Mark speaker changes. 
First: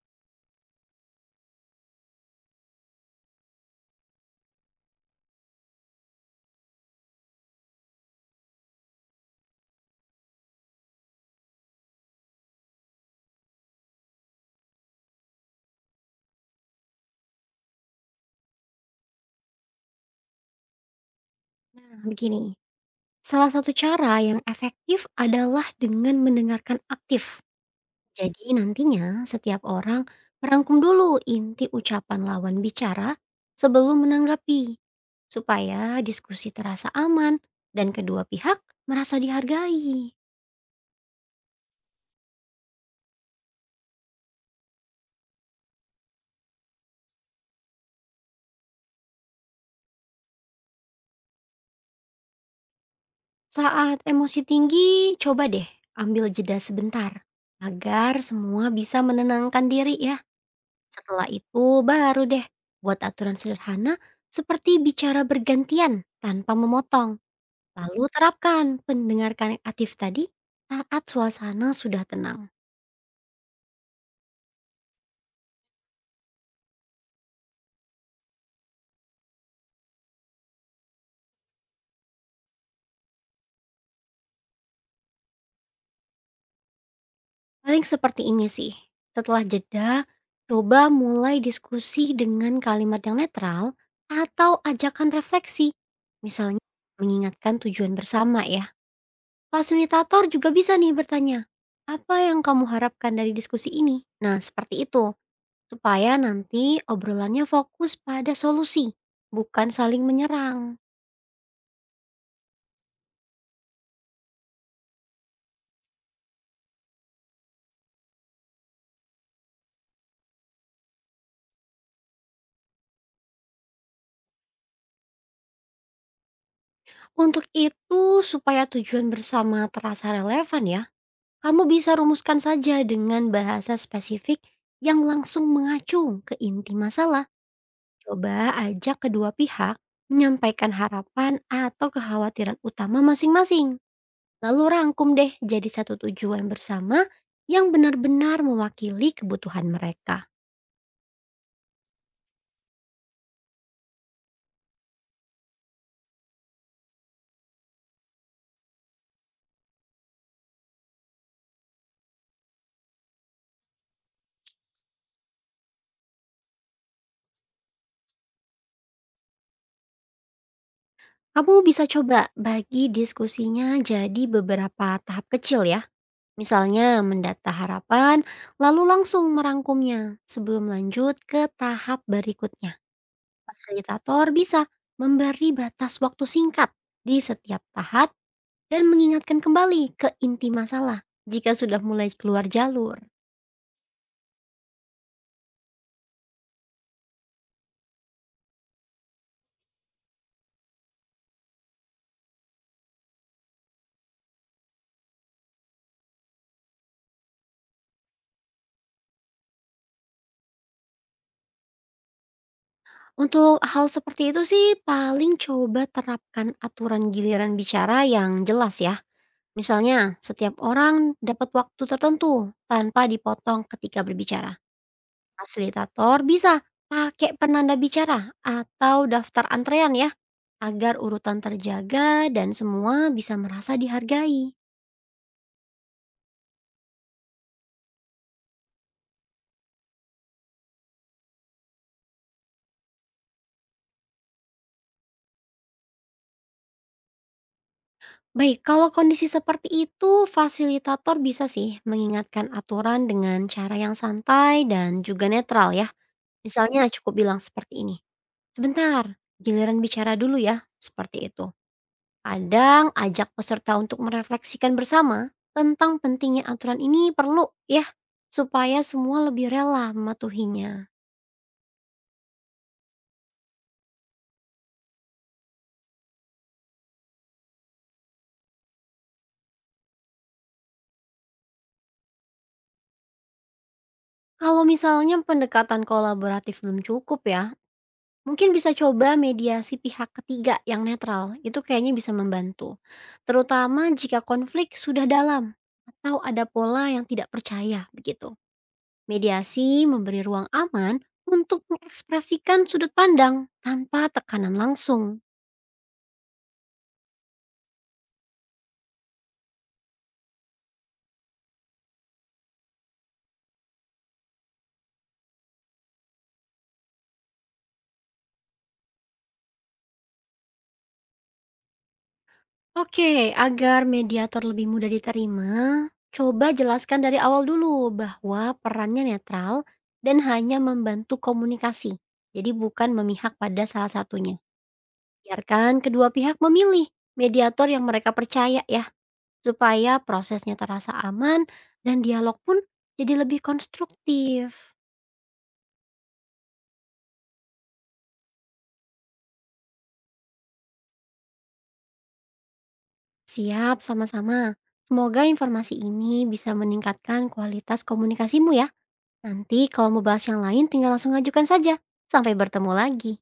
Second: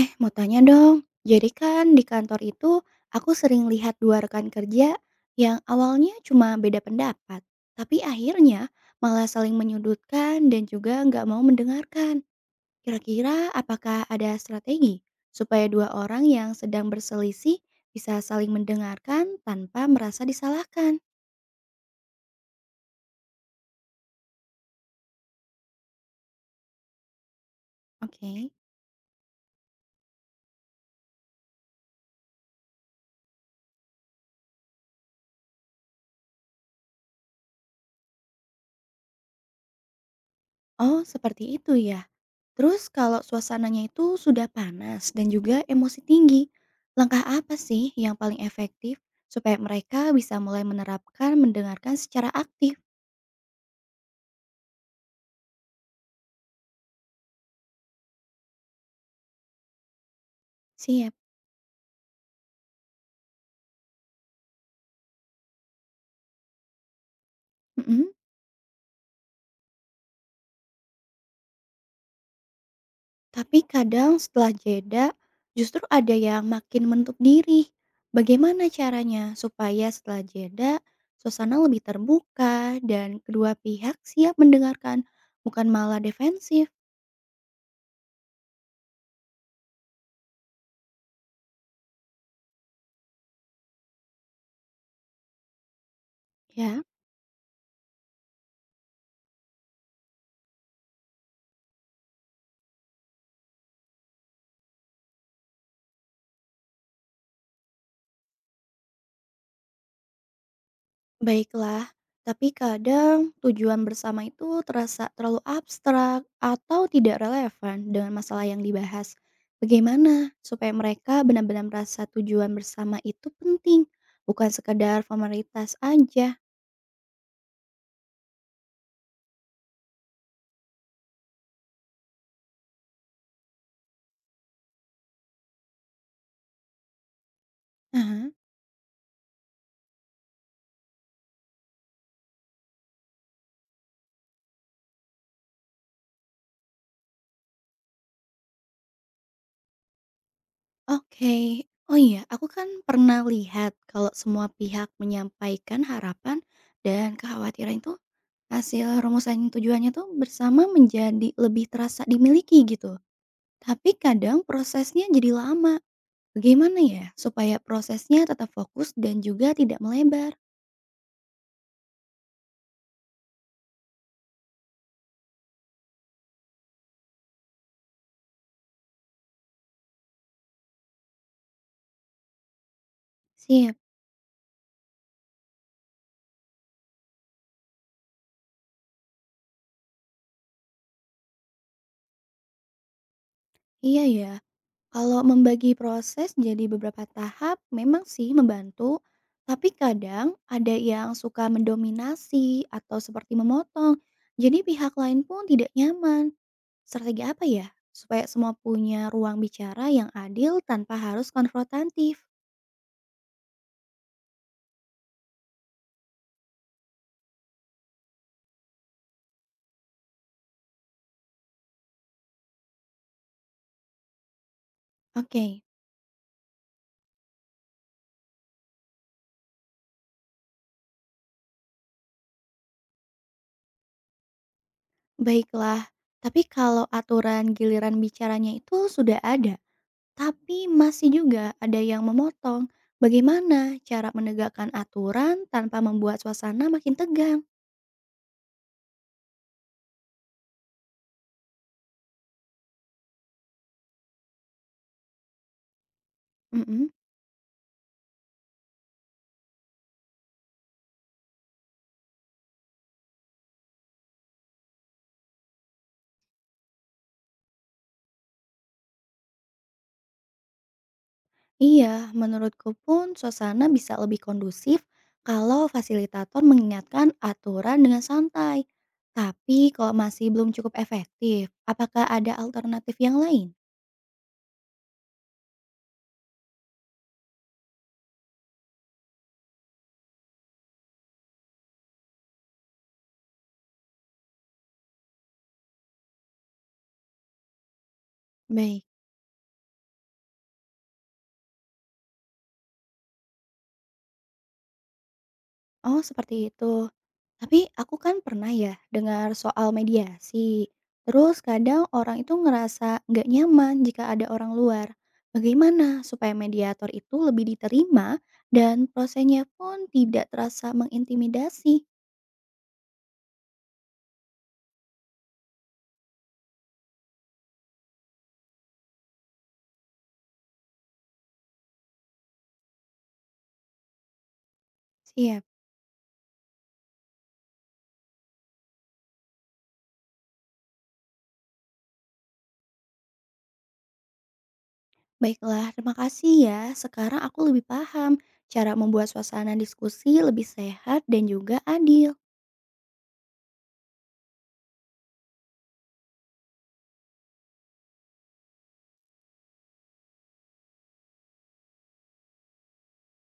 Speaker 1: Mau tanya dong. Jadi kan di kantor itu aku sering lihat dua rekan kerja yang awalnya cuma beda pendapat, tapi akhirnya malah saling menyudutkan dan juga nggak mau mendengarkan. Kira-kira apakah ada strategi supaya dua orang yang sedang berselisih bisa saling mendengarkan tanpa merasa disalahkan?
Speaker 2: Nah, begini, salah satu cara yang efektif adalah dengan mendengarkan aktif. Jadi
Speaker 1: Oke.
Speaker 2: nantinya setiap orang merangkum dulu inti ucapan lawan bicara sebelum menanggapi, supaya diskusi terasa aman dan kedua pihak merasa dihargai.
Speaker 1: Oh, seperti itu ya. Terus kalau suasananya itu sudah panas dan juga emosi tinggi, langkah apa sih yang paling efektif supaya mereka bisa mulai menerapkan mendengarkan secara aktif?
Speaker 2: Saat emosi tinggi, coba deh ambil jeda sebentar agar semua bisa menenangkan diri ya.
Speaker 1: Siap.
Speaker 2: Setelah itu baru deh buat aturan sederhana seperti bicara bergantian tanpa memotong. Lalu
Speaker 1: Mm-mm.
Speaker 2: terapkan pendengarkan aktif tadi saat suasana sudah tenang.
Speaker 1: Tapi kadang setelah jeda justru ada yang makin menutup diri. Bagaimana caranya supaya setelah jeda suasana lebih terbuka dan kedua pihak siap mendengarkan, bukan malah defensif,
Speaker 2: Paling seperti ini sih. Setelah jeda, coba mulai diskusi dengan kalimat yang netral atau ajakan refleksi. Misalnya
Speaker 1: ya?
Speaker 2: mengingatkan tujuan bersama ya. Fasilitator juga bisa nih bertanya, apa yang kamu harapkan dari diskusi ini? Nah, seperti itu, supaya nanti obrolannya fokus pada solusi, bukan saling menyerang.
Speaker 1: Baiklah, tapi kadang tujuan bersama itu terasa terlalu abstrak atau tidak relevan dengan masalah yang dibahas. Bagaimana supaya mereka benar-benar merasa tujuan bersama itu penting, bukan sekedar formalitas aja?
Speaker 2: Untuk itu, supaya tujuan bersama terasa relevan ya, kamu bisa rumuskan saja dengan bahasa spesifik yang langsung mengacu ke inti masalah.
Speaker 1: Aha.
Speaker 2: Coba ajak kedua pihak menyampaikan harapan atau kekhawatiran utama masing-masing. Lalu rangkum deh jadi satu tujuan bersama yang benar-benar mewakili kebutuhan mereka.
Speaker 1: Oke, oh iya, aku kan pernah lihat kalau semua pihak menyampaikan harapan dan kekhawatiran itu, hasil rumusan tujuannya tuh bersama menjadi lebih terasa dimiliki gitu. Tapi kadang prosesnya jadi lama. Bagaimana ya supaya prosesnya tetap fokus dan juga tidak melebar?
Speaker 2: Kamu bisa coba bagi diskusinya jadi beberapa tahap kecil ya. Misalnya mendata harapan, lalu langsung merangkumnya sebelum lanjut ke tahap berikutnya.
Speaker 1: Sip,
Speaker 2: Fasilitator bisa memberi batas waktu singkat di setiap tahap dan mengingatkan kembali ke inti masalah jika sudah mulai keluar jalur.
Speaker 1: iya ya. Kalau membagi proses jadi beberapa tahap memang sih membantu, tapi kadang ada yang suka mendominasi atau seperti memotong. Jadi pihak lain pun tidak nyaman. Strategi apa ya? Supaya semua punya ruang bicara yang adil tanpa harus konfrontatif.
Speaker 2: Untuk hal seperti itu sih paling coba terapkan aturan giliran bicara yang jelas ya. Misalnya, setiap orang dapat waktu tertentu tanpa dipotong ketika berbicara.
Speaker 1: Oke.
Speaker 2: Fasilitator bisa pakai penanda bicara atau daftar antrean ya, agar urutan terjaga dan semua bisa merasa dihargai.
Speaker 1: Baiklah, tapi kalau aturan giliran bicaranya itu sudah ada, tapi masih juga ada yang memotong, bagaimana cara menegakkan aturan tanpa membuat suasana makin tegang?
Speaker 2: Baik, kalau kondisi seperti itu, fasilitator bisa sih mengingatkan aturan dengan cara yang santai dan juga netral ya.
Speaker 1: Mhm.
Speaker 2: Misalnya cukup bilang seperti ini. Sebentar, giliran bicara dulu ya, seperti itu. Kadang ajak peserta untuk merefleksikan bersama tentang pentingnya aturan ini perlu ya, supaya semua lebih rela mematuhinya.
Speaker 1: Iya, menurutku pun suasana bisa lebih kondusif kalau fasilitator mengingatkan aturan dengan santai. Tapi kalau masih belum cukup efektif, apakah ada alternatif yang lain?
Speaker 2: Kalau misalnya pendekatan kolaboratif belum cukup ya, mungkin bisa coba mediasi pihak ketiga yang netral, itu kayaknya bisa membantu. Terutama jika konflik sudah dalam atau ada pola yang tidak percaya begitu.
Speaker 1: Baik.
Speaker 2: Mediasi memberi ruang aman untuk mengekspresikan sudut pandang tanpa tekanan langsung.
Speaker 1: Oh, seperti itu. Tapi aku kan pernah ya dengar soal mediasi. Terus kadang orang itu ngerasa nggak nyaman jika ada orang luar. Bagaimana supaya mediator itu lebih diterima dan prosesnya pun tidak terasa mengintimidasi?
Speaker 2: Oke, agar mediator lebih mudah diterima, coba jelaskan dari awal dulu bahwa perannya netral dan hanya membantu komunikasi. Jadi bukan memihak pada salah satunya.
Speaker 1: Siap.
Speaker 2: Biarkan kedua pihak memilih mediator yang mereka percaya ya, supaya prosesnya terasa aman dan dialog pun jadi lebih konstruktif.
Speaker 1: Baiklah, terima kasih ya. Sekarang aku lebih paham cara membuat suasana diskusi lebih sehat dan juga adil.
Speaker 2: Siap, sama-sama. Semoga informasi ini bisa meningkatkan kualitas komunikasimu ya. Nanti kalau mau bahas yang lain tinggal langsung ajukan saja. Sampai bertemu lagi.